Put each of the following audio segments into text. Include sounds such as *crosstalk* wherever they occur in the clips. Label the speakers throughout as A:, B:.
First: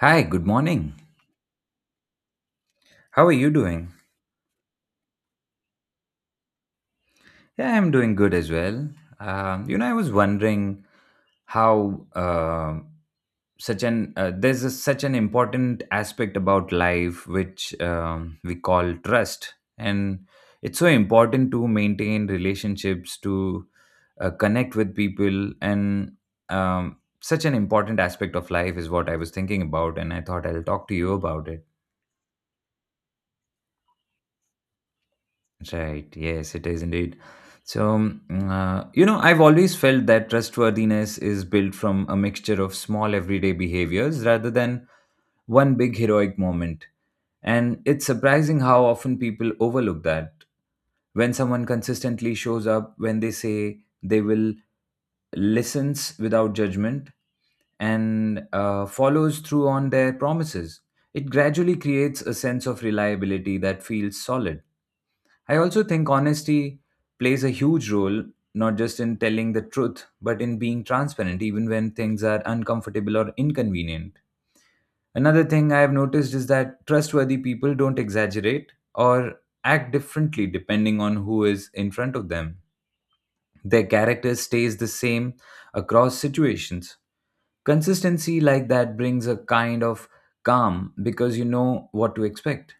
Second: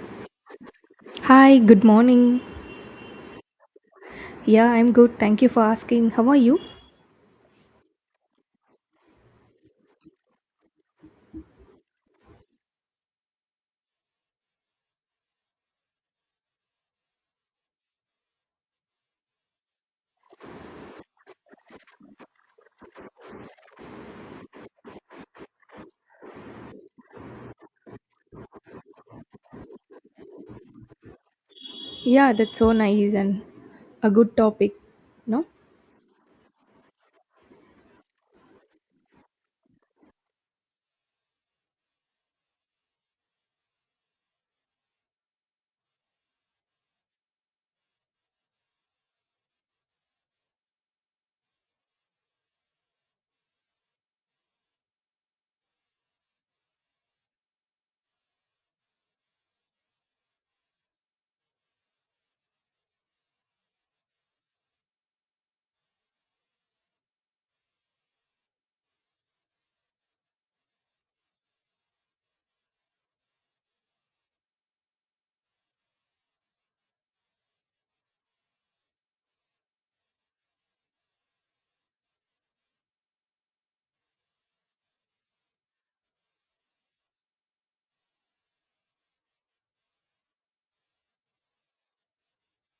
A: Hi, good morning.
B: Hi, good morning.
A: How are you doing?
B: Yeah, I'm good. Thank you for asking. How are you?
A: Yeah, I'm doing good as well. I was wondering how such an there's such an important aspect about life which we call trust, and it's so important to maintain relationships, to connect with people, and such an important aspect of life is what I was thinking about, and I thought I'll talk to you about it.
B: Yeah, that's so nice and a good topic. No?
A: Right. Yes, it is indeed. I've always felt that trustworthiness is built from a mixture of small everyday behaviors rather than one big heroic moment. And it's surprising how often people overlook that. When someone consistently shows up, when they say they will listens without judgment, and follows through on their promises. It gradually creates a sense of reliability that feels solid. I also think honesty plays a huge role, not just in telling the truth, but in being transparent, even when things are uncomfortable or inconvenient. Another thing I have noticed is that trustworthy people don't exaggerate or act differently depending on who is in front of them. Their character stays the same across situations. Consistency like that brings a kind of calm because you know what to expect.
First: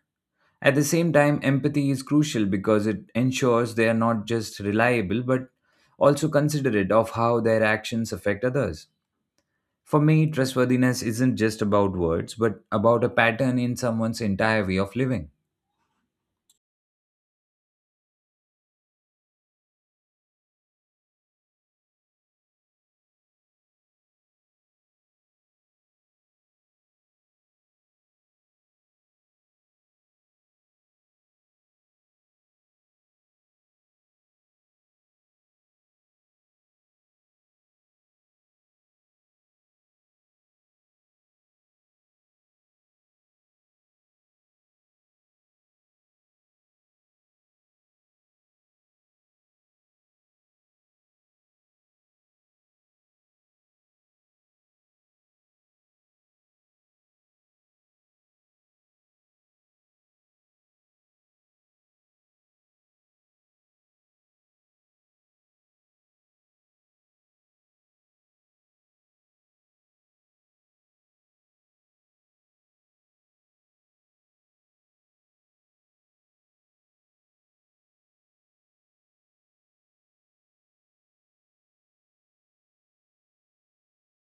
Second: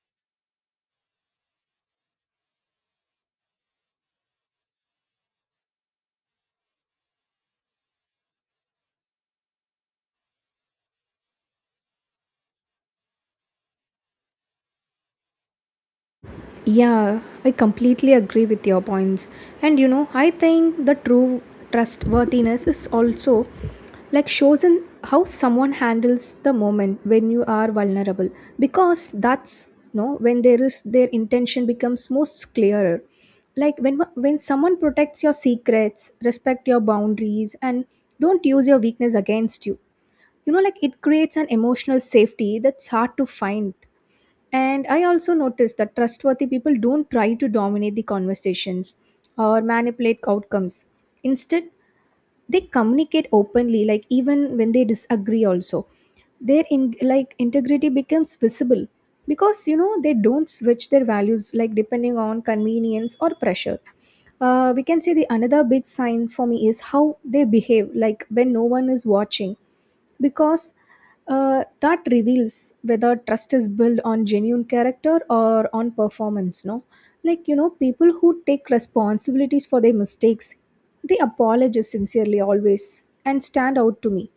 A: At the same time, empathy is crucial because it ensures they are not just reliable but also considerate of how their actions affect others. For me, trustworthiness isn't just about words but about a pattern in someone's entire way of living.
B: Yeah, I completely agree with your points. And you know, I think the true trustworthiness is also like shows in how someone handles the moment when you are vulnerable because that's no when there is their intention becomes most clearer, like when someone protects your secrets, respect your boundaries, and don't use your weakness against you. You know, like it creates an emotional safety that's hard to find. And I also noticed that trustworthy people don't try to dominate the conversations or manipulate outcomes. Instead, they communicate openly, like even when they disagree, also. Their in, like integrity becomes visible because you know they don't switch their values like depending on convenience or pressure. We can say the another big sign for me is how they behave, like when no one is watching, because that reveals whether trust is built on genuine character or on performance, no? Like you know, people who take responsibilities for their mistakes, they apologize sincerely always and stand out to me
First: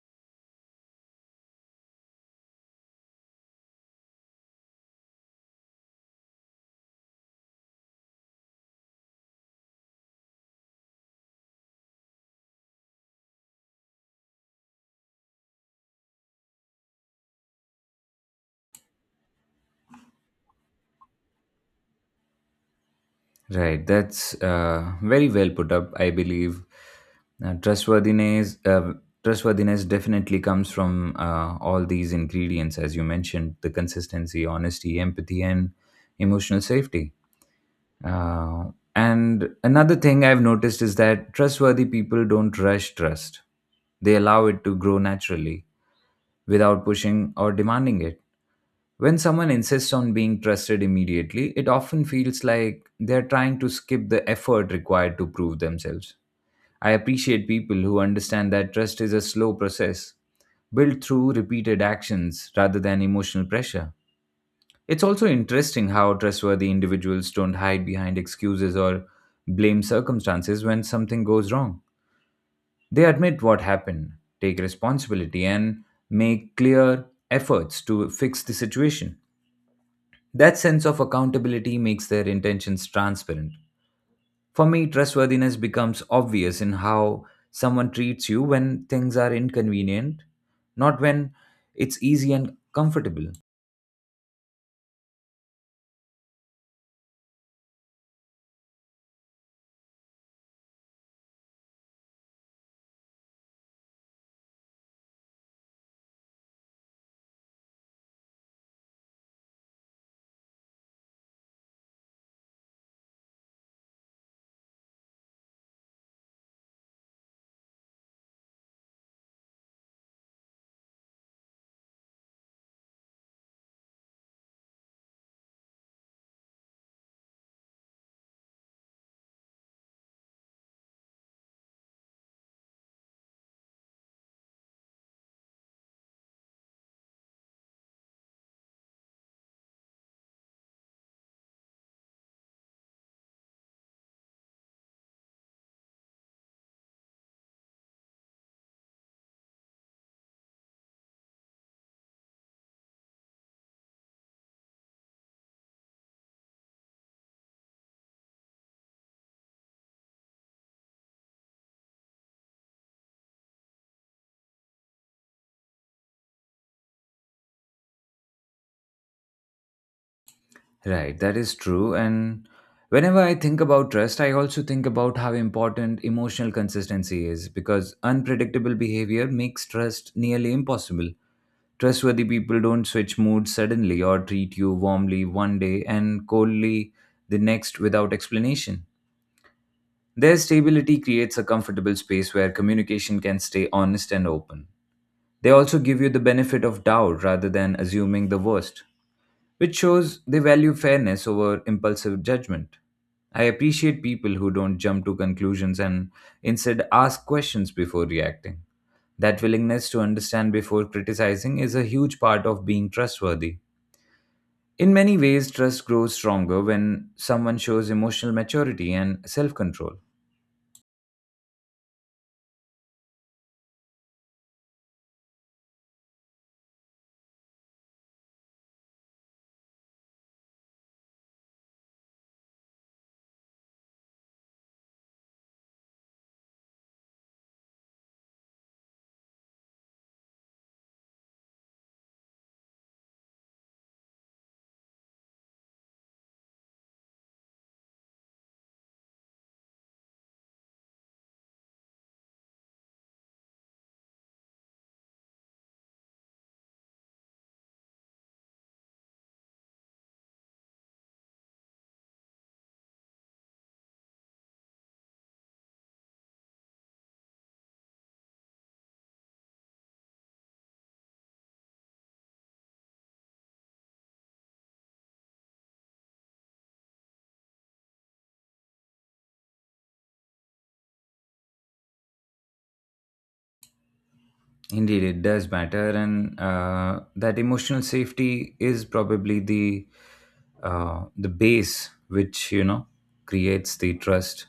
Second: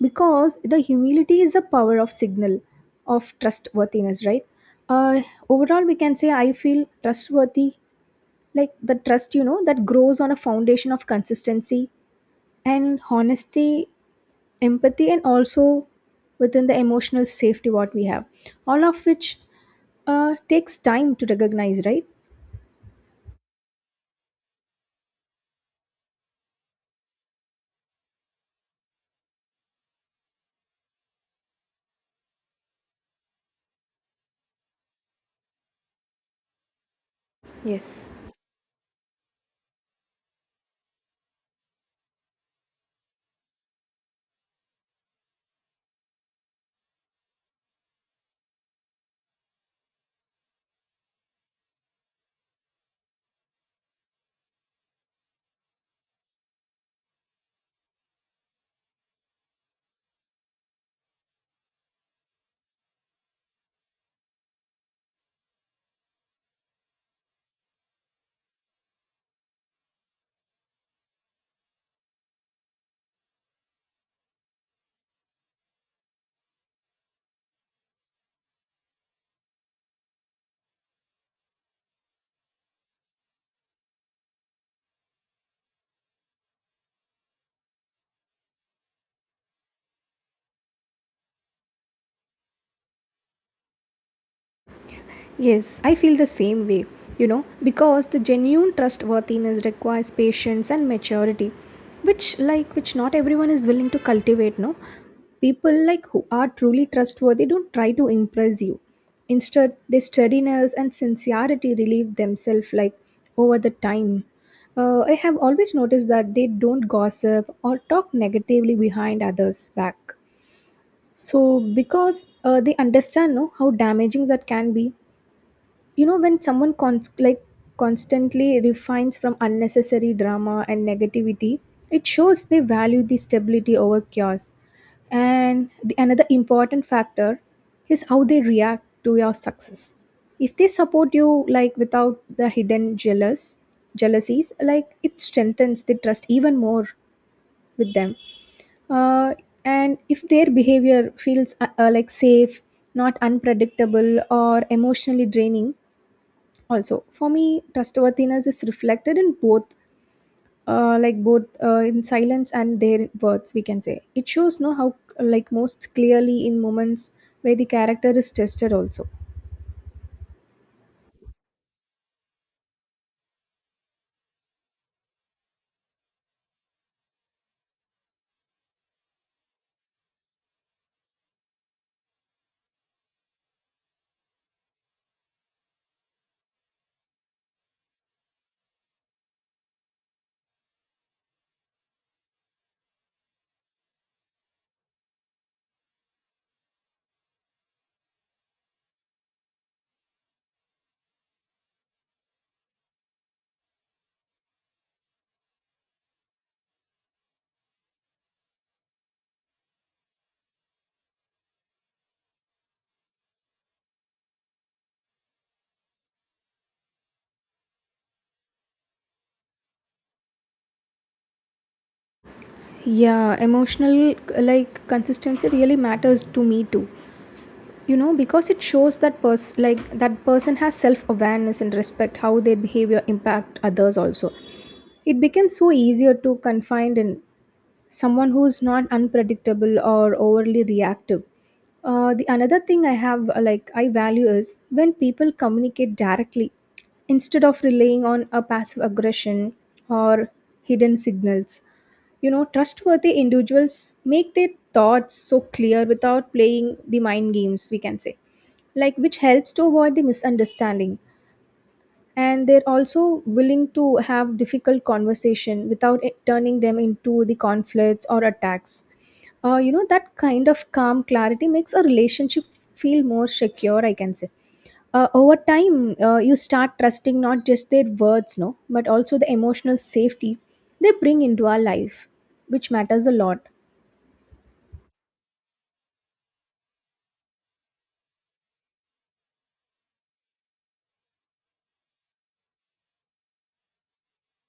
B: because the humility is a power of signal of trustworthiness, right? uh, Overall, we can say I feel trustworthy, like the trust, you know, that grows on a foundation of consistency and honesty, empathy, and also within the emotional safety what we have, all of which takes time to recognize, right?
A: Right, that's very well put up, I believe. Uh, trustworthiness, uh, trustworthiness definitely comes from all these ingredients, as you mentioned the consistency, honesty, empathy, and emotional safety.
B: Yes.
A: Uh, and another thing I've noticed is that trustworthy people don't rush trust, they allow it to grow naturally without pushing or demanding it. When someone insists on being trusted immediately, it often feels like they're trying to skip the effort required to prove themselves. I appreciate people who understand that trust is a slow process, built through repeated actions rather than emotional pressure. It's also interesting how trustworthy individuals don't hide behind excuses or blame circumstances when something goes wrong. They admit what happened, take responsibility, and make clear efforts to fix the situation. That sense of accountability makes their intentions transparent. For me, trustworthiness becomes obvious in how someone treats you when things are inconvenient, not when it's easy and comfortable.
B: Yes, I feel the same way, you know, because the genuine trustworthiness requires patience and maturity, which like which not everyone is willing to cultivate, no? People like who are truly trustworthy don't try to impress you. Instead, their steadiness and sincerity relieve themselves like over the time. I have always noticed that they don't gossip or talk negatively behind others' back. So because they understand no, how damaging that can be. You know, when someone like constantly refines from unnecessary drama and negativity, it shows they value the stability over chaos. And the, another important factor is how they react to your success. If they support you like without the hidden jealousies, like it strengthens the trust even more with them. uh, and if their behavior feels like safe, not unpredictable or emotionally draining. Also, for me, trustworthiness is reflected in both like both in silence and their words, we can say. It shows no how like most clearly in moments where the character is tested also.
A: Right, that is true. And whenever I think about trust, I also think about how important emotional consistency is because unpredictable behavior makes trust nearly impossible. Trustworthy people don't switch moods suddenly or treat you warmly one day and coldly the next without explanation. Their stability creates a comfortable space where communication can stay honest and open. They also give you the benefit of doubt rather than assuming the worst, which shows they value fairness over impulsive judgment. I appreciate people who don't jump to conclusions and instead ask questions before reacting. That willingness to understand before criticizing is a huge part of being trustworthy. In many ways, trust grows stronger when someone shows emotional maturity and self control.
B: Yeah, emotional like consistency really matters to me too. You know, because it shows that person like that person has self awareness and respect how their behavior impact others also. It becomes so easier to confine in someone who's not unpredictable or overly reactive. The another thing I have like I value is when people communicate directly instead of relying on a passive aggression or hidden signals. You know, trustworthy individuals make their thoughts so clear without playing the mind games, we can say, like which helps to avoid the misunderstanding. And they're also willing to have difficult conversation without it turning them into the conflicts or attacks. You know, that kind of calm clarity makes a relationship feel more secure, I can say. Over time, you start trusting not just their words, no, but also the emotional safety they bring into our life, which matters a lot.
A: Indeed, it does matter, and that emotional safety is probably the base which you know creates the trust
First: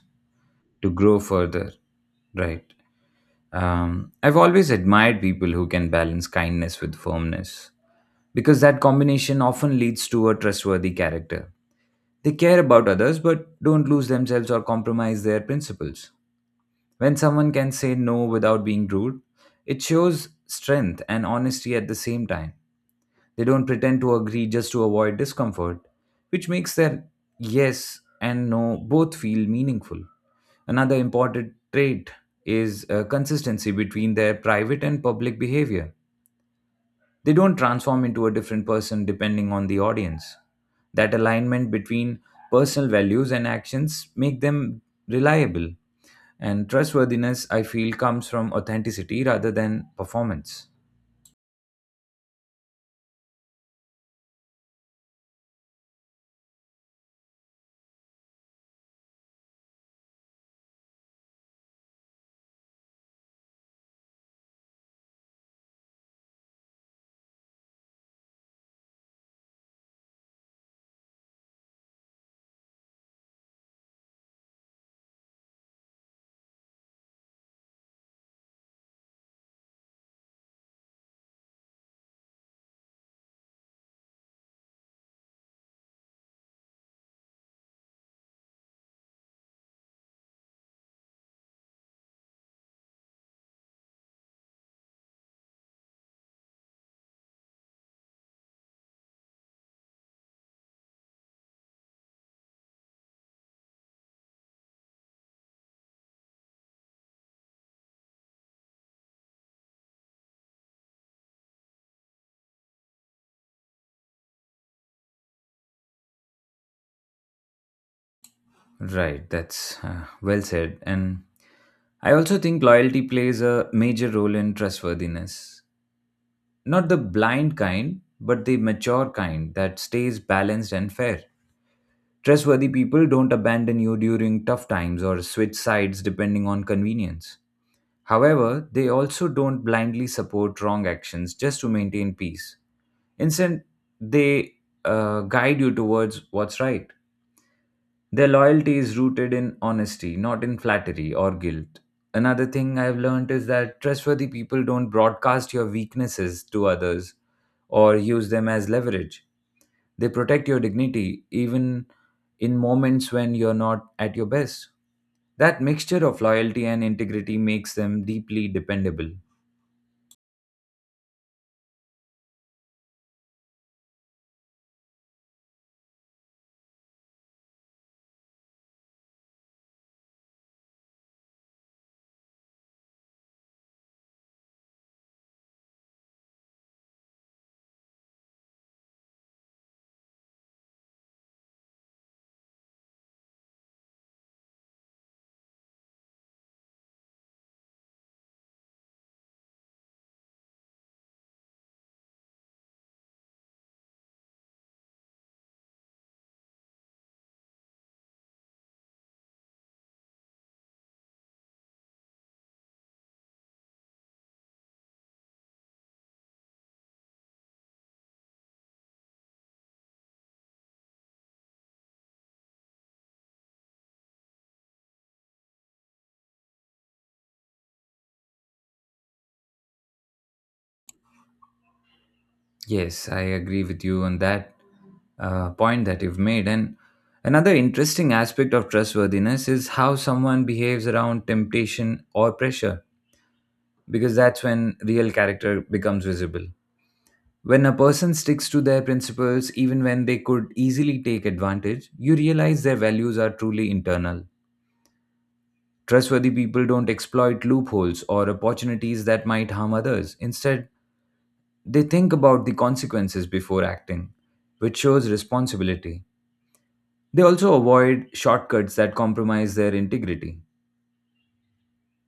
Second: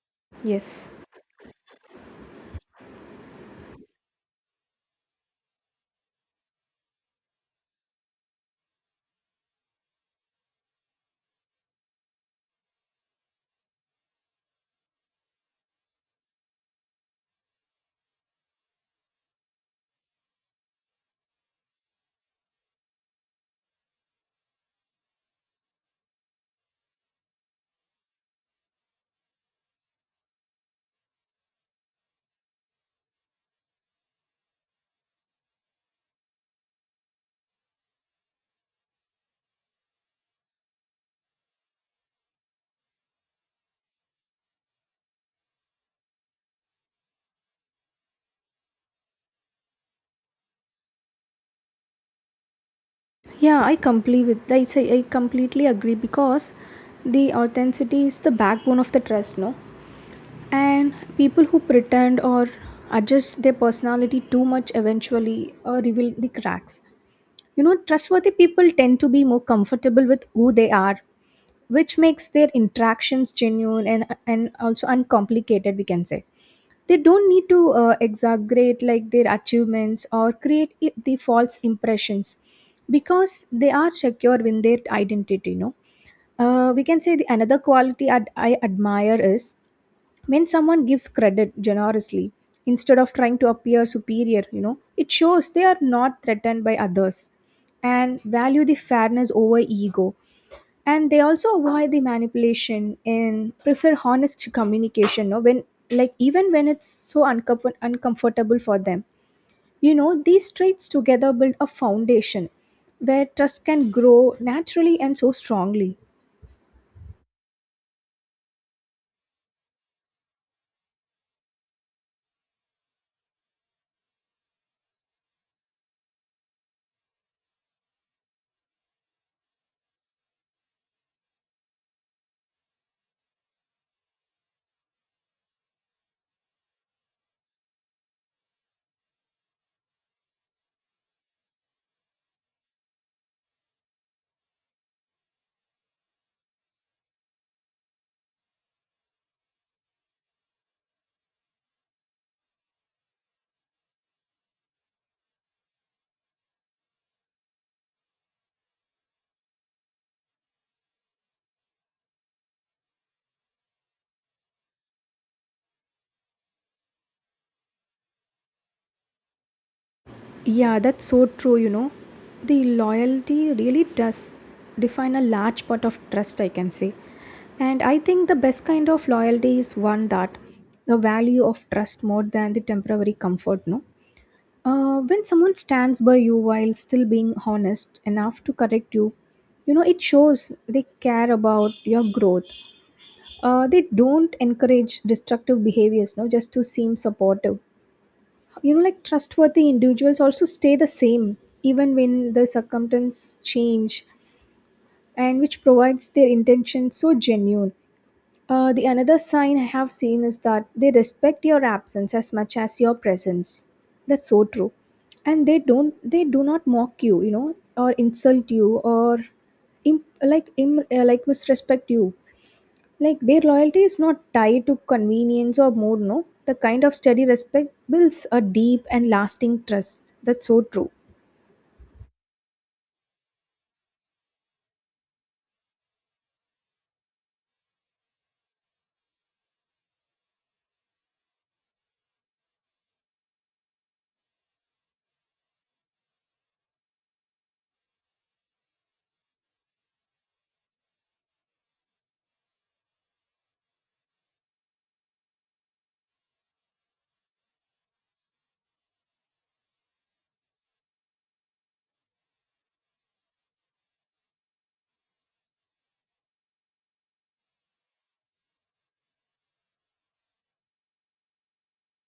A: to
B: Yes.
A: grow further. Right. I've always admired people who can balance kindness with firmness because that combination often leads to a trustworthy character. They care about others but don't lose themselves or compromise their principles. When someone can say no without being rude, it shows strength and honesty at the same time. They don't pretend to agree just to avoid discomfort, which makes their yes and no both feel meaningful. Another important trait is consistency between their private and public behavior. They don't transform into a different person depending on the audience. That alignment between personal values and actions make them reliable and trustworthiness, I feel, comes from authenticity rather than performance.
B: Yeah, I completely with I say I completely agree, because the authenticity is the backbone of the trust, no? And people who pretend or adjust their personality too much eventually reveal the cracks. You know, trustworthy people tend to be more comfortable with who they are, which makes their interactions genuine and also uncomplicated, we can say. They don't need to exaggerate like their achievements or create the false impressions, because they are secure in their identity, you know. We can say the another quality I admire is when someone gives credit generously instead of trying to appear superior. You know, it shows they are not threatened by others and value the fairness over ego. And they also avoid the manipulation and prefer honest communication, no, when like even when it's so uncomfortable for them. You know, these traits together build a foundation where trust can grow naturally and so strongly.
A: Right, that's well said. And I also think loyalty plays a major role in trustworthiness. Not the blind kind, but the mature kind that stays balanced and fair. Trustworthy people don't abandon you during tough times or switch sides depending on convenience. However, they also don't blindly support wrong actions just to maintain peace. Instead, they guide you towards what's right. Their loyalty is rooted in honesty, not in flattery or guilt. Another thing I've learned is that trustworthy people don't broadcast your weaknesses to others or use them as leverage. They protect your dignity even in moments when you're not at your best. That mixture of loyalty and integrity makes them deeply dependable.
B: Yeah, that's so true, you know. The loyalty really does define a large part of trust, I can say. And I think the best kind of loyalty is one that the value of trust more than the temporary comfort, no? When someone stands by you while still being honest enough to correct you, you know, it shows they care about your growth. They don't encourage destructive behaviors, no, just to seem supportive. You know, like trustworthy individuals also stay the same even when the circumstances change, and which provides their intention so genuine. The another sign I have seen is that they respect your absence as much as your presence. That's so true. And they do not mock you, you know, or insult you or like like misrespect you, like their loyalty is not tied to convenience or more, no. The kind of steady respect builds a deep and lasting trust. That's so true.
A: Yes, I agree with you on that point that you've made. And another interesting aspect of trustworthiness is how someone behaves around temptation or pressure, because that's when real character becomes visible. When a person sticks to their principles, even when they could easily take advantage, you realize their values are truly internal. Trustworthy people don't exploit loopholes or opportunities that might harm others. Instead, they think about the consequences before acting, which shows responsibility. They also avoid shortcuts that compromise their integrity.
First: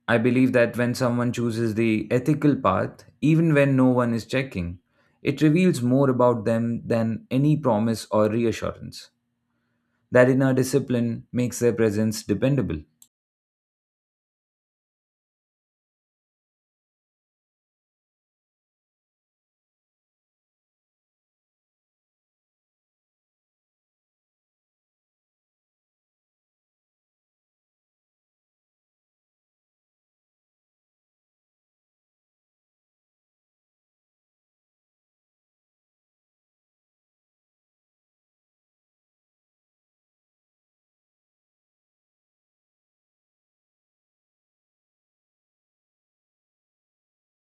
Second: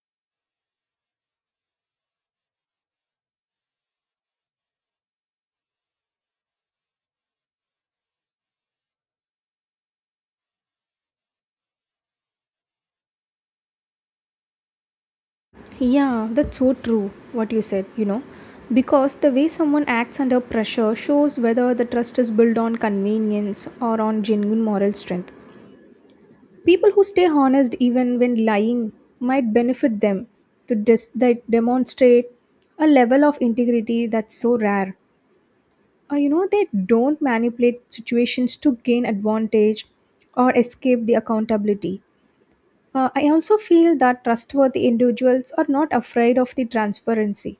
A: I believe that when someone chooses the ethical path, even when no one is checking, it reveals more about them than any promise or reassurance. That inner discipline makes their presence dependable.
B: Yeah, that's so true, what you said, you know. Because the way someone acts under pressure shows whether the trust is built on convenience or on genuine moral strength. People who stay honest even when lying might benefit them, that demonstrate a level of integrity that's so rare. You know, they don't manipulate situations to gain advantage or escape the accountability. I also feel that trustworthy individuals are not afraid of the transparency.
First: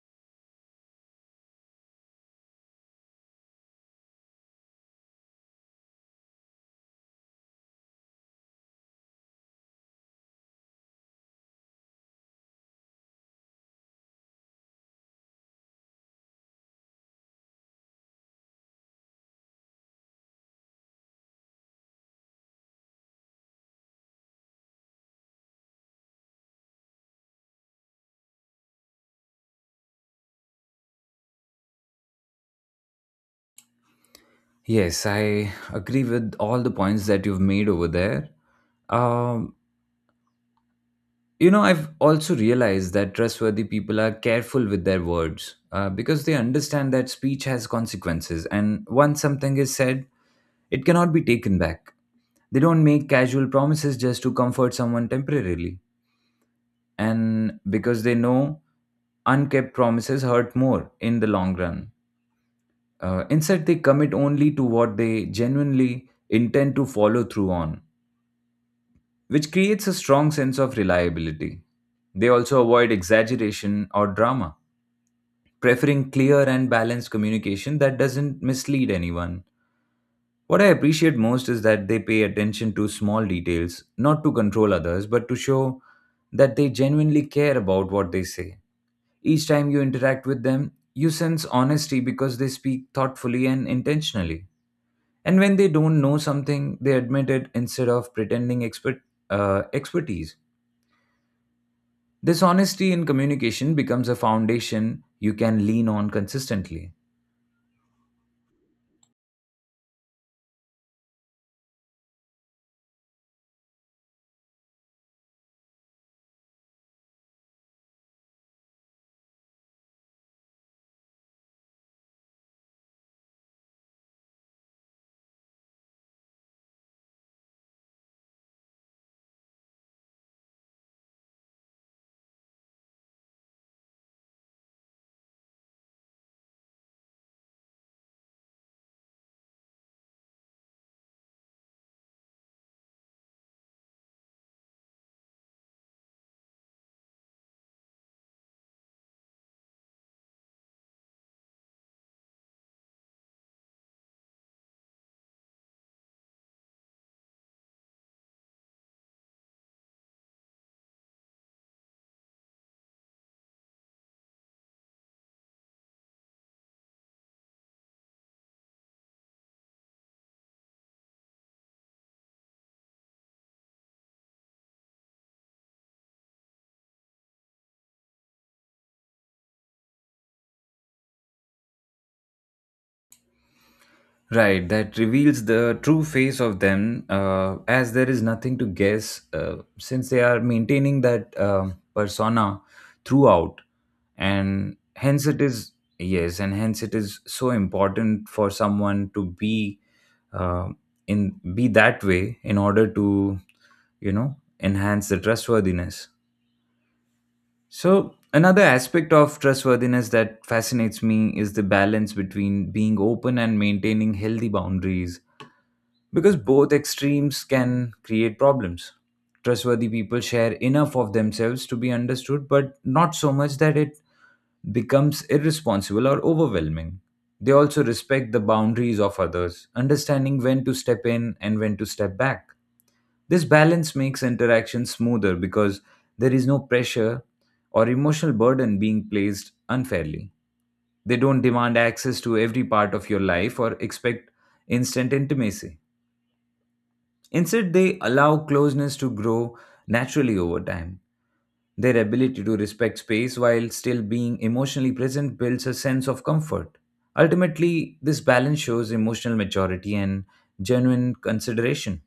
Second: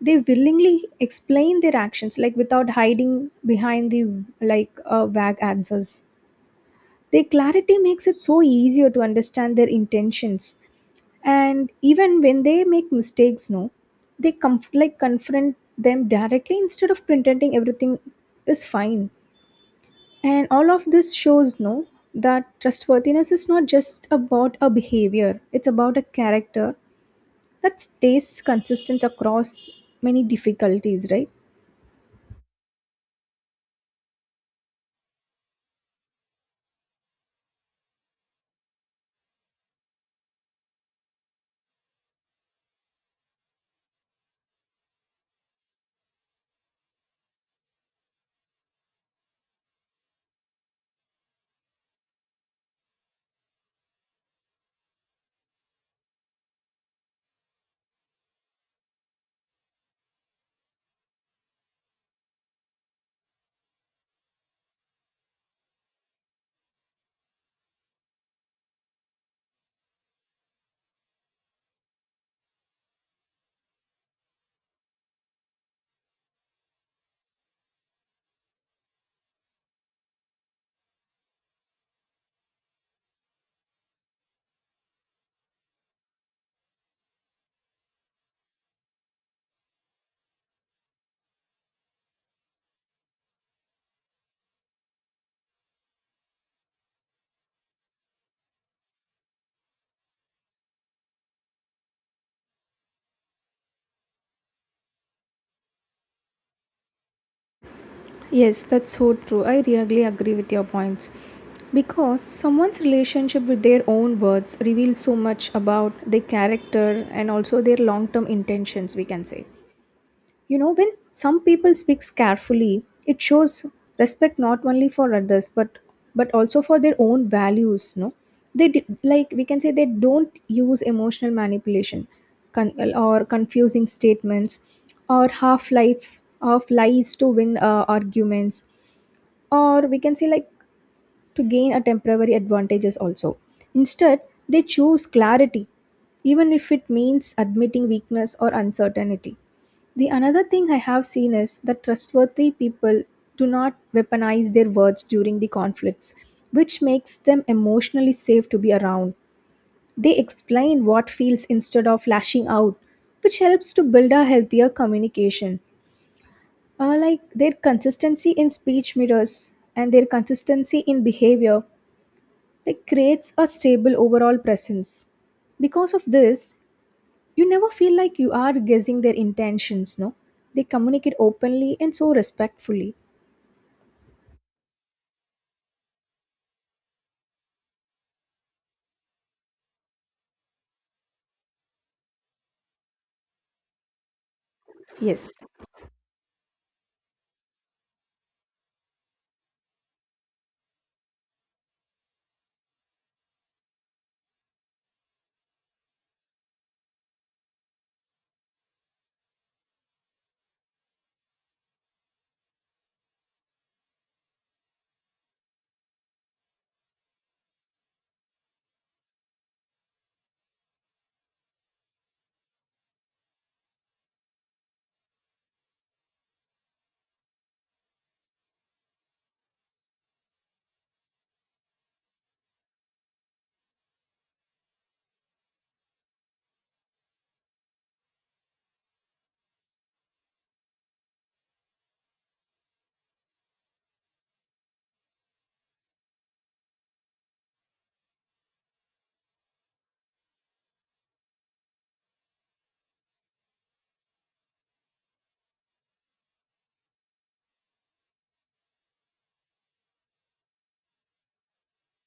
B: They willingly explain their actions like without hiding behind the like vague answers. Their clarity makes it so easier to understand their intentions. And even when they make mistakes, no, they like confront them directly instead of pretending everything is fine. And all of this shows no that trustworthiness is not just about a behavior, it's about a character that stays consistent across many difficulties, right?
A: Yes, I agree with all the points that you've made over there. Um, I've also realized that trustworthy people are careful with their words because they understand that speech has consequences, and once something is said, it cannot be taken back. They don't make casual promises just to comfort someone temporarily, and because they know unkept promises hurt more in the long run. Instead, they commit only to what they genuinely intend to follow through on, which creates a strong sense of reliability. They also avoid exaggeration or drama, preferring clear and balanced communication that doesn't mislead anyone. What I appreciate most is that they pay attention to small details, not to control others, but to show that they genuinely care about what they say. Each time you interact with them, you sense honesty because they speak thoughtfully and intentionally. And when they don't know something, they admit it instead of pretending expertise. This honesty in communication becomes a foundation you can lean on consistently.
B: Yes, that's so true. I really agree with your points. Because someone's relationship with their own words reveals so much about their character and also their long term intentions, we can say. You know, when some people speaks carefully, it shows respect not only for others but also for their own values. No, they did, like we can say they don't use emotional manipulation, or confusing statements, or half life of lies to win arguments, or we can say like to gain a temporary advantages also. Instead, they choose clarity, even if it means admitting weakness or uncertainty. The another thing I have seen is that trustworthy people do not weaponize their words during the conflicts, which makes them emotionally safe to be around. They explain what feels instead of lashing out, which helps to build a healthier communication. Like their consistency in speech mirrors and their consistency in behavior like creates a stable overall presence. Because of this, you never feel like you are guessing their intentions, no? They communicate openly and so respectfully.
A: Right, that reveals the true face of them, as there is nothing to guess since they are maintaining that persona throughout, and hence it
B: Yes.
A: is yes, and hence it is so important for someone to be uh, in be that way in order to you know enhance the trustworthiness. So another aspect of trustworthiness that fascinates me is the balance between being open and maintaining healthy boundaries because both extremes can create problems. Trustworthy people share enough of themselves to be understood, but not so much that it becomes irresponsible or overwhelming. They also respect the boundaries of others, understanding when to step in and when to step back. This balance makes interaction smoother because there is no pressure or emotional burden being placed unfairly. They don't demand access to every part of your life or expect instant intimacy. Instead, they allow closeness to grow naturally over time. Their ability to respect space while still being emotionally present builds a sense of comfort. Ultimately, this balance shows emotional maturity and genuine consideration.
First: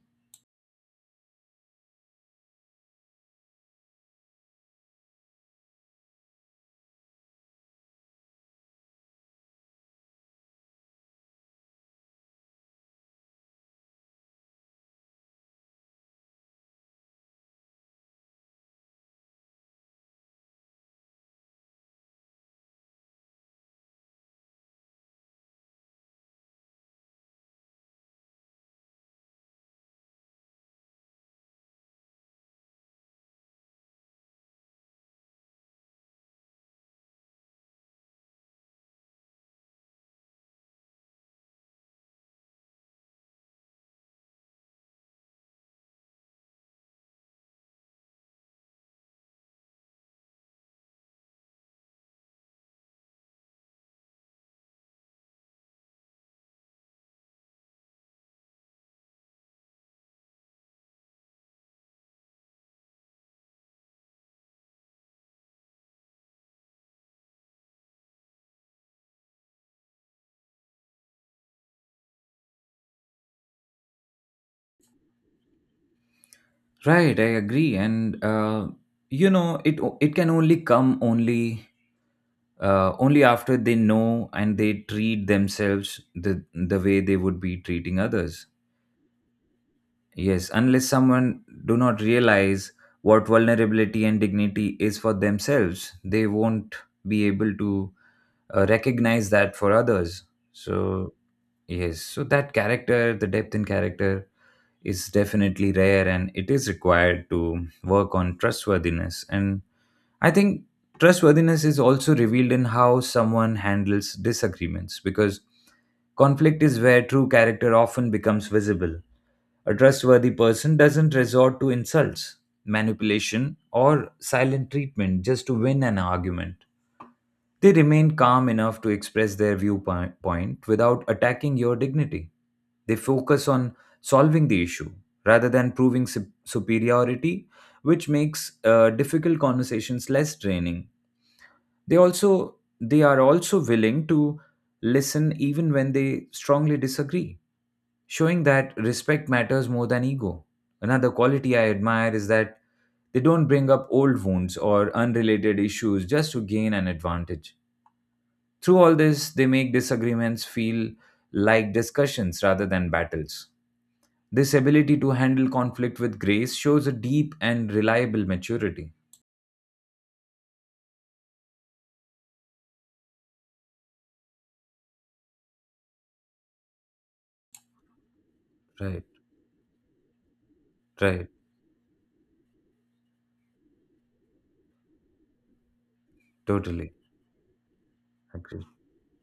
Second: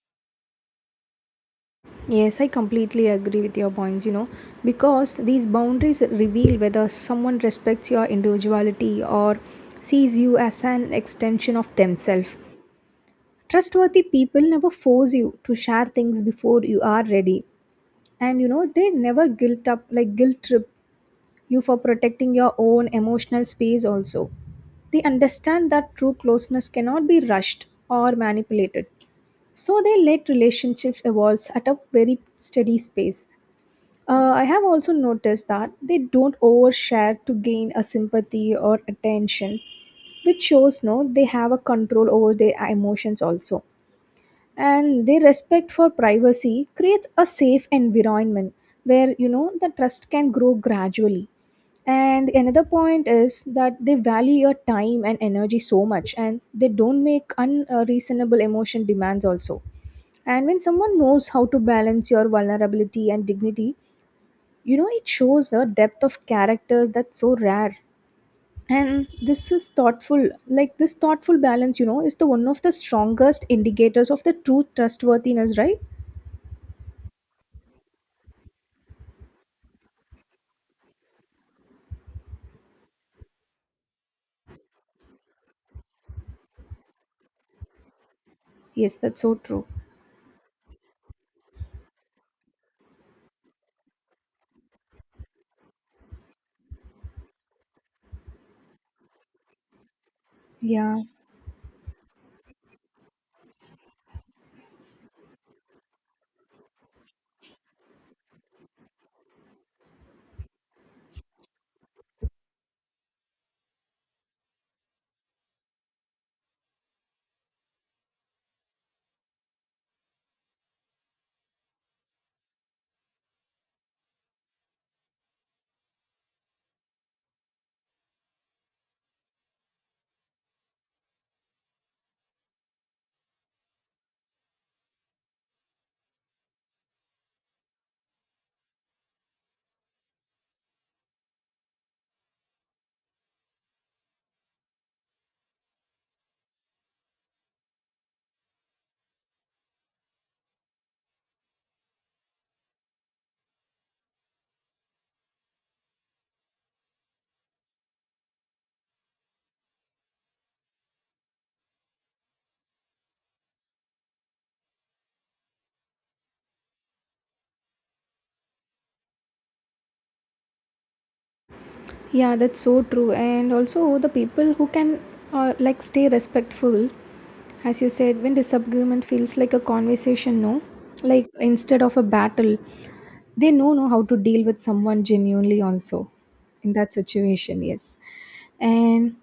B: Yes, I completely agree with your points, you know, because these boundaries reveal whether someone respects your individuality or sees you as an extension of themselves. Trustworthy people never force you to share things before you are ready. And you know, they never guilt up like guilt trip you for protecting your own emotional space also. They understand that true closeness cannot be rushed or manipulated. So they let relationships evolve at a very steady pace. I have also noticed that they don't overshare to gain a sympathy or attention, which shows no they have a control over their emotions also. And their respect for privacy creates a safe environment where you know the trust can grow gradually. And another point is that they value your time and energy so much, and they don't make unreasonable emotion demands also. And when someone knows how to balance your vulnerability and dignity, you know, it shows a depth of character that's so rare. And this is thoughtful like this thoughtful balance, you know, is the one of the strongest indicators of the true trustworthiness, right?
A: Right, I agree, and It can only come only after they know and they treat themselves the the way they would be treating others.
B: Yes, that's so true.
A: Yes, unless someone do not realize what vulnerability and dignity is for themselves, they won't be able to recognize that for others.
B: Yeah,
A: So, yes, so that character, the depth in character is definitely rare and it is required to work on trustworthiness. And I think trustworthiness is also revealed in how someone handles disagreements because conflict is where true character often becomes visible. A trustworthy person doesn't resort to insults, manipulation, or silent treatment just to win an argument. They remain calm enough to express their viewpoint point without attacking your dignity. They focus on solving the issue rather than proving superiority, which makes difficult conversations less draining. They also they are also willing to listen even when they strongly disagree showing that respect matters more than ego. Another quality I admire is that they don't bring up old wounds or unrelated issues just to gain an advantage. Through all this, they make disagreements feel like discussions rather than battles. This ability to handle conflict with grace shows a deep and reliable maturity.
B: yeah, that's so true. And also the people who can like stay respectful, as you said, when
A: Right,
B: disagreement feels like a conversation, no,
A: right,
B: like instead of a battle, they know how to deal with someone genuinely also in
A: totally
B: that situation. Yes,
A: agree.
B: and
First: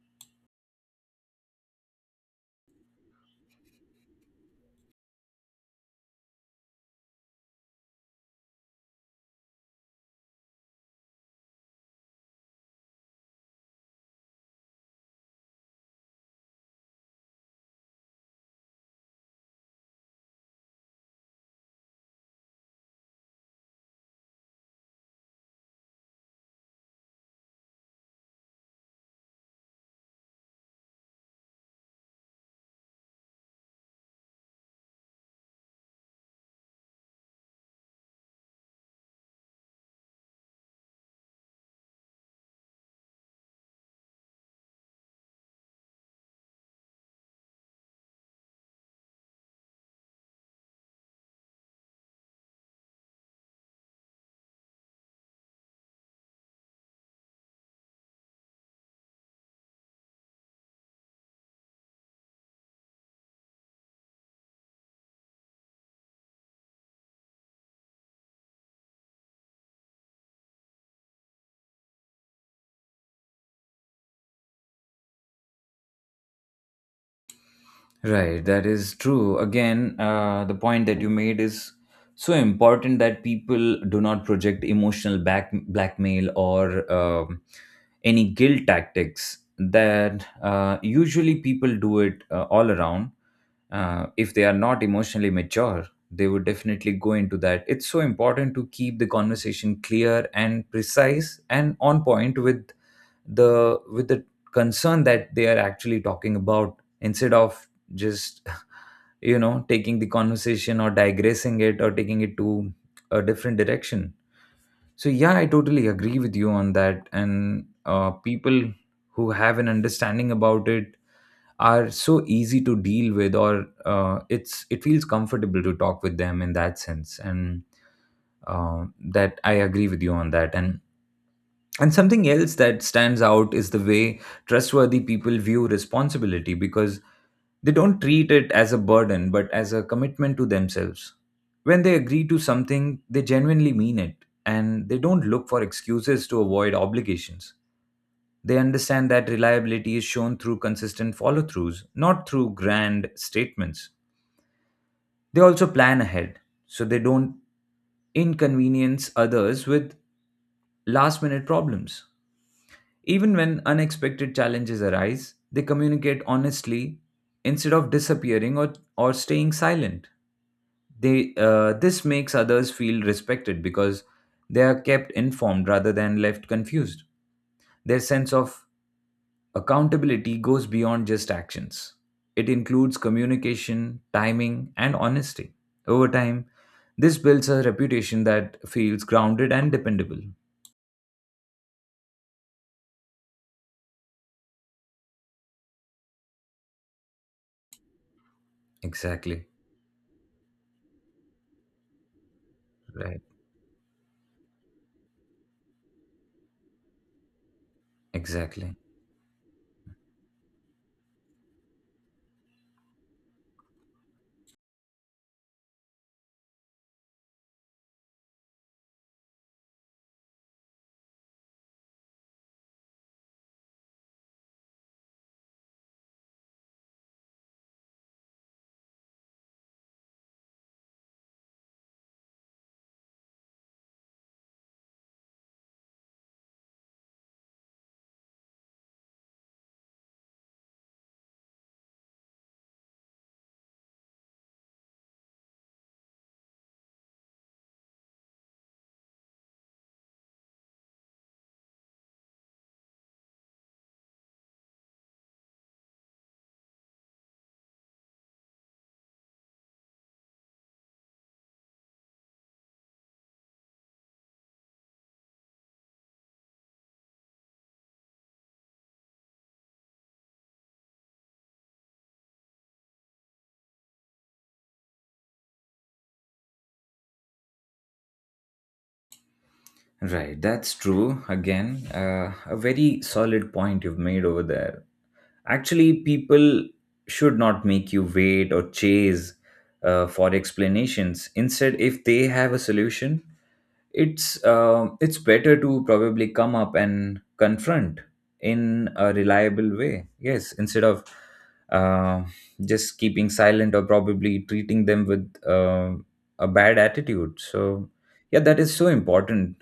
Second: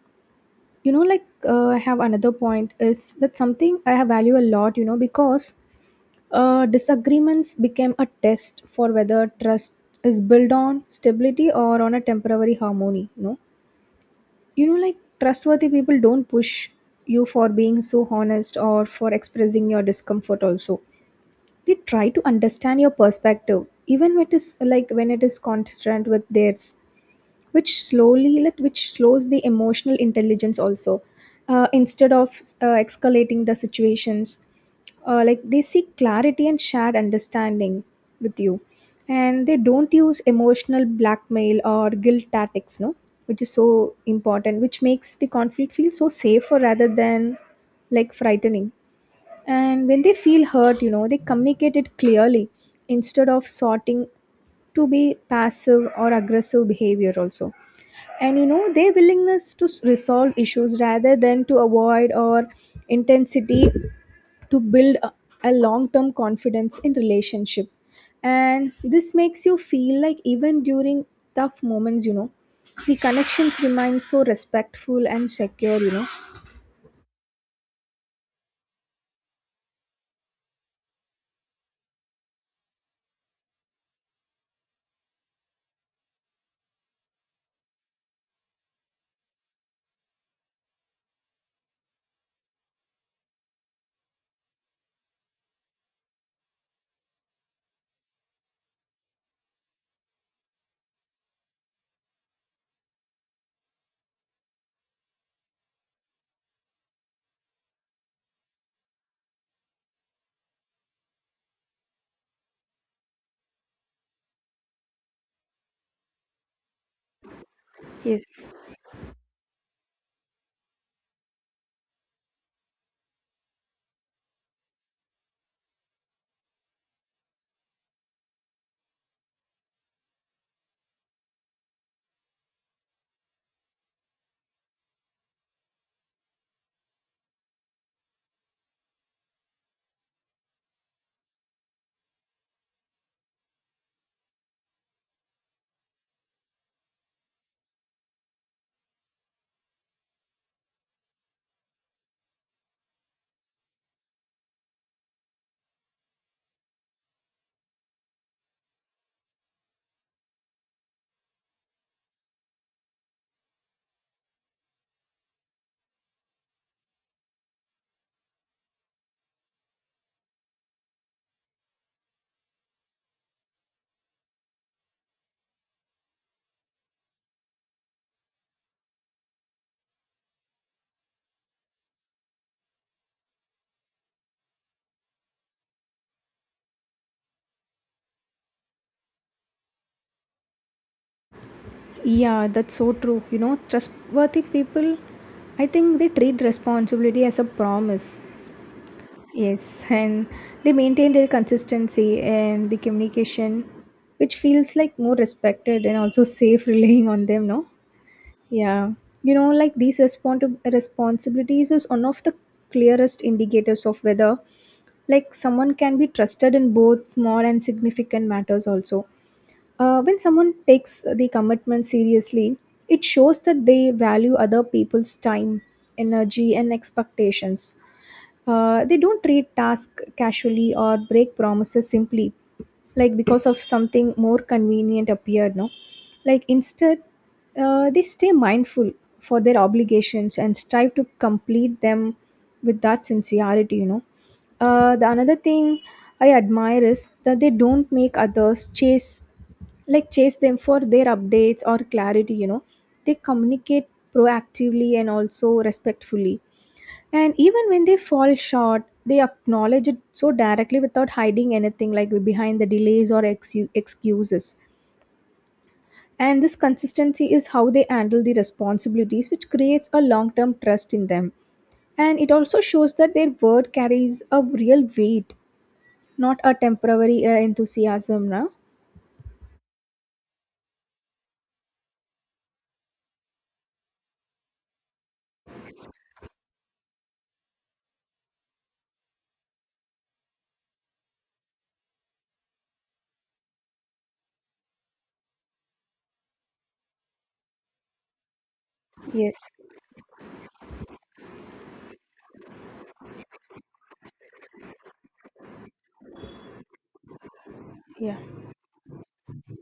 B: you know, like I have another point is that something I have value a lot, you know, because disagreements became a test for whether trust is built on stability or on a temporary harmony. No, you know, like trustworthy people don't push you for being so honest or for expressing your discomfort. Also, they try to understand your perspective, even when it is constant with theirs, which slowly like which slows the emotional intelligence also, instead of escalating the situations. Uh, like they seek clarity and shared understanding with you, and they don't use emotional blackmail or guilt tactics, no, which is so important, which makes the conflict feel so safer rather than like frightening. And when they feel hurt, you know, they communicate it clearly instead of sorting to be passive or aggressive behavior also. And you know, their willingness to resolve issues rather than to avoid or intensity, to build a long-term confidence in relationship, and this makes you feel like even during tough moments, you know, the connections remain so respectful and secure, you know.
A: Right, that is true. Again, the point that you made is so important that people do not project emotional back blackmail or any guilt tactics that usually people do it all around if they are not emotionally mature they would definitely go into that. It's so important to keep the conversation clear and precise and on point with the concern that they are actually talking about instead of just *laughs* taking the conversation or digressing it or taking it to a different direction. So yeah, I totally agree with you on that. And
B: Yes.
A: people who have an understanding about it are so easy to deal with, or it feels comfortable to talk with them in that sense. And that I agree with you on that. And something else that stands out is the way trustworthy people view responsibility, because they don't treat it as a burden but as a commitment to themselves. When they agree to something they genuinely mean it, and they don't look for excuses to avoid obligations. They understand that reliability is shown through consistent follow throughs, not through grand statements. They also plan ahead so they don't inconvenience others with last minute problems. Even when unexpected challenges arise, they communicate honestly instead of disappearing or, staying silent. They, this makes others feel respected because they are kept informed rather than left confused. Their sense of accountability goes beyond just actions. It includes communication, timing, and honesty. Over time, this builds a reputation that feels grounded and dependable.
B: Yeah, that's so true. You know, trustworthy people, I think they treat responsibility as a promise.
A: Exactly.
B: Yes, and they maintain their consistency and the
A: Right.
B: communication, which feels like more respected and also safe *laughs* relying on them, no?
A: Exactly.
B: Yeah. You know, like these responsibilities is one of the clearest indicators of whether like someone can be trusted in both small and significant matters also. When someone takes the commitment seriously, it shows that they value other people's time, energy, and expectations. They don't treat tasks casually or break promises simply, like because of something more convenient appeared. No, like instead, they stay mindful for their obligations and strive to complete them with that sincerity. You know, the another thing I admire is that they don't make others chase, like chase them for their updates or clarity, you know. They communicate proactively and also respectfully, and even when they fall short, they acknowledge it so directly without hiding anything like behind the delays or excuses. And this consistency is how they handle the responsibilities, which creates a long term trust in them, and it also shows that their word carries a real weight, not a temporary enthusiasm, no?
A: Right. That's true. Again, a very solid point you've made over there. Actually, people should not make you wait or chase for explanations. Instead, if they have a solution, it's better to probably come up and confront in a
B: Yes.
A: reliable way. Yes, instead of uh, just keeping silent or probably treating them with a bad attitude. So
B: Yeah.
A: yeah, that is so important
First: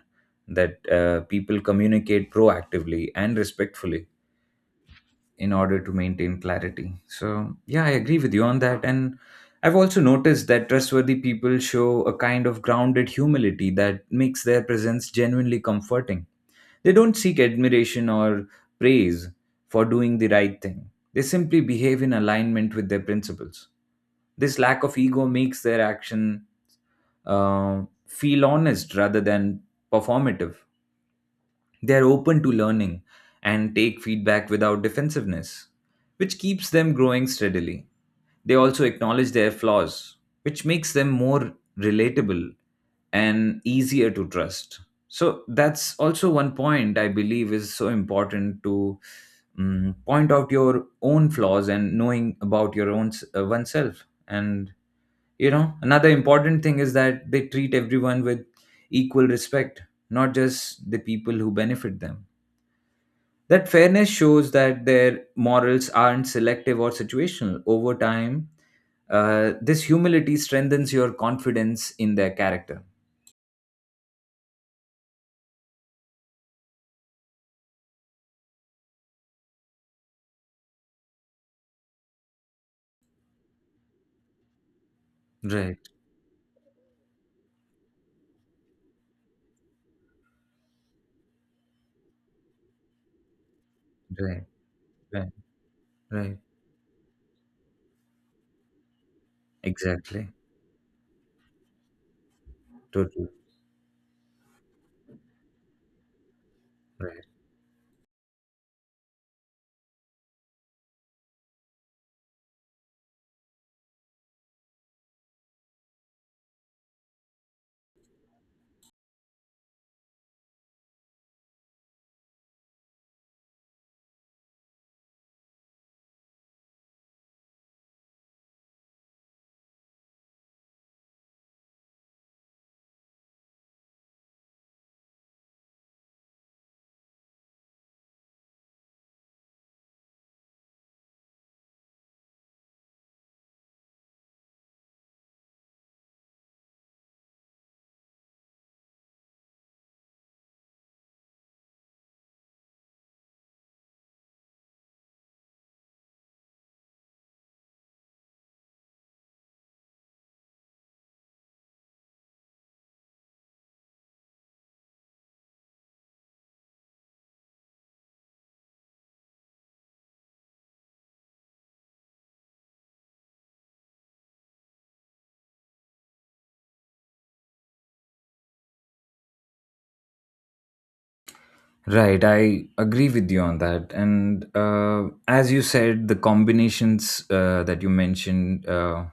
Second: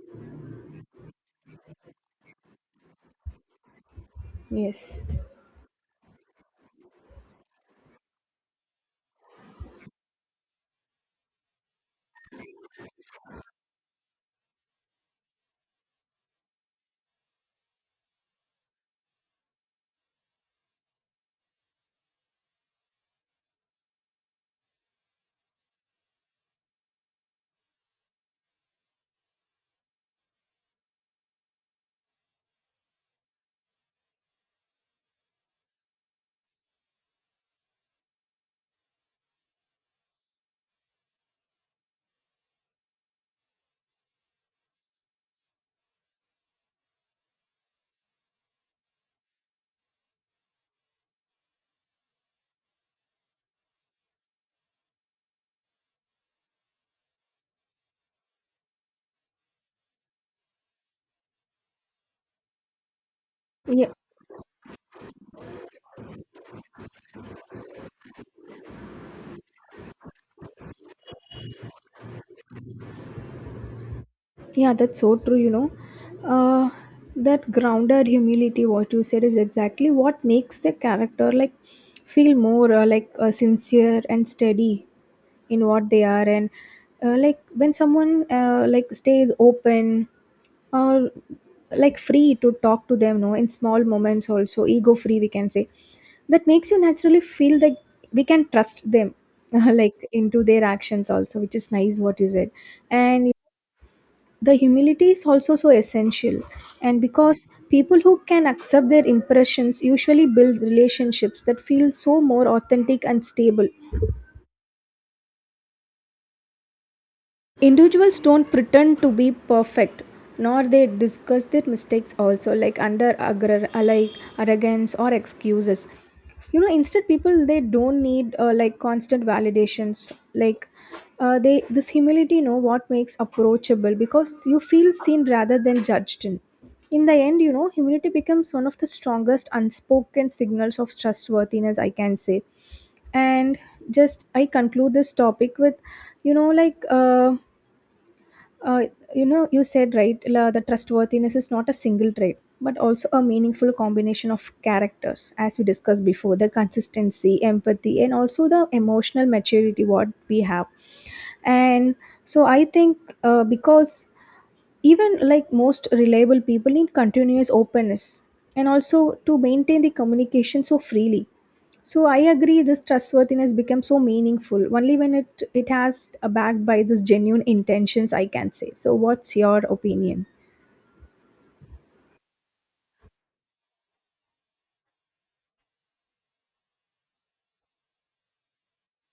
A: that people communicate proactively and respectfully
B: Yes.
A: in order to maintain clarity. So, yeah, I agree with you on that. And I've also noticed that trustworthy people show a kind of grounded humility that makes their presence genuinely comforting. They don't seek admiration or praise for doing the right thing, they simply behave in alignment with their principles. This lack of ego makes their action feel honest rather than performative. They're open to learning and take feedback without defensiveness, which keeps them growing steadily. They also acknowledge their flaws, which makes them more relatable and easier to trust. So, that's also one point I believe is so important to point out your own flaws and knowing about your own oneself. And, you know, another important thing is that they treat everyone with equal respect, not just the people who benefit them. That
B: Yeah.
A: fairness shows that their morals aren't selective or situational. Over time, this humility strengthens your confidence in their character.
B: Yeah, that's so true, you know. Uh, that grounded humility, what you said, is exactly what makes the character like feel more sincere and steady in
A: Right,
B: what they are. And like when someone like stays open or like free to talk to them, no, in small moments
A: right,
B: also, ego free, we
A: right,
B: can say,
A: right.
B: that makes you naturally feel like we can trust them. *laughs* Like
A: Exactly.
B: into their actions also, which is nice what you said.
A: Totally.
B: And the humility is also so essential, and
A: Right.
B: because people who can accept their impressions usually build relationships that feel so more authentic and stable. Individuals don't pretend to be perfect, nor they discuss their mistakes also like under like arrogance or excuses. You know, instead people, they don't need like constant validations. Like uh, they this humility know what makes approachable because you feel seen rather than judged. In the end, you know, humility becomes one of the strongest unspoken signals of trustworthiness, I can say. And just I conclude this topic with, you know, uh, you know, you said right, the trustworthiness is not a single trait, but also a meaningful combination of characters, as we discussed before, the consistency, empathy, and also the emotional maturity what we have. And so I think because even like most reliable people need continuous openness and also to maintain the communication so freely, so I agree this trustworthiness becomes so meaningful only when it has backed by this genuine intentions, I can say. So what's your opinion?
A: Right. I agree with you on that. And as you said, the combinations that you mentioned.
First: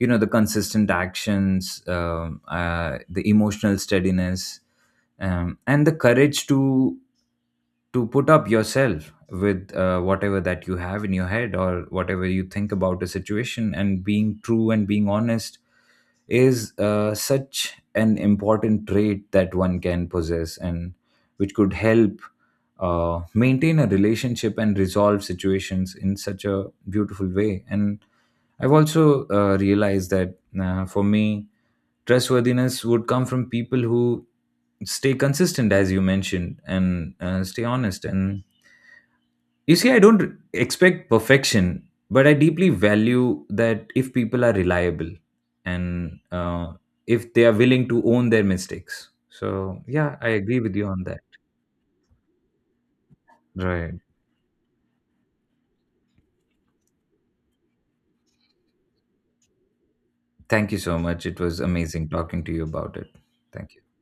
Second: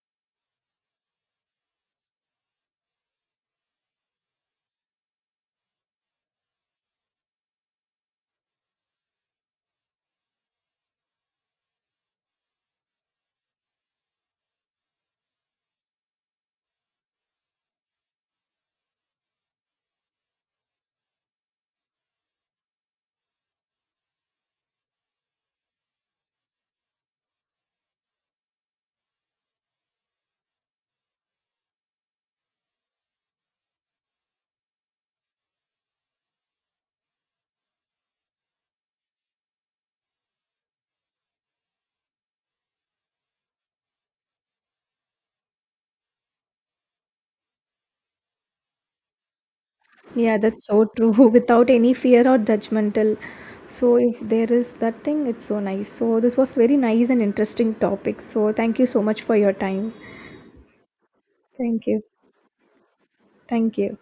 A: You know, the consistent actions, the emotional steadiness, and the courage to put up yourself with whatever that you have in your head or whatever you think about a situation, and being true and being honest is such an important trait that one can possess, and which could help maintain a relationship and resolve situations in such a beautiful way. And I've also realized that for me, trustworthiness would come from people who stay consistent, as you mentioned, and stay honest. And you see, I don't expect perfection, but I deeply value that if people are reliable and if they are willing to own their mistakes. So, yeah, I
B: Yeah,
A: agree
B: that's
A: with you
B: so
A: on
B: true.
A: that.
B: *laughs* Without any fear or judgmental,
A: Right.
B: so if there is that thing, it's so nice. So this was very nice and interesting topic, so thank you so much for your time.
A: Thank you so much. It was
B: Thank you.
A: amazing talking to you about it. Thank
B: Thank
A: you.
B: you.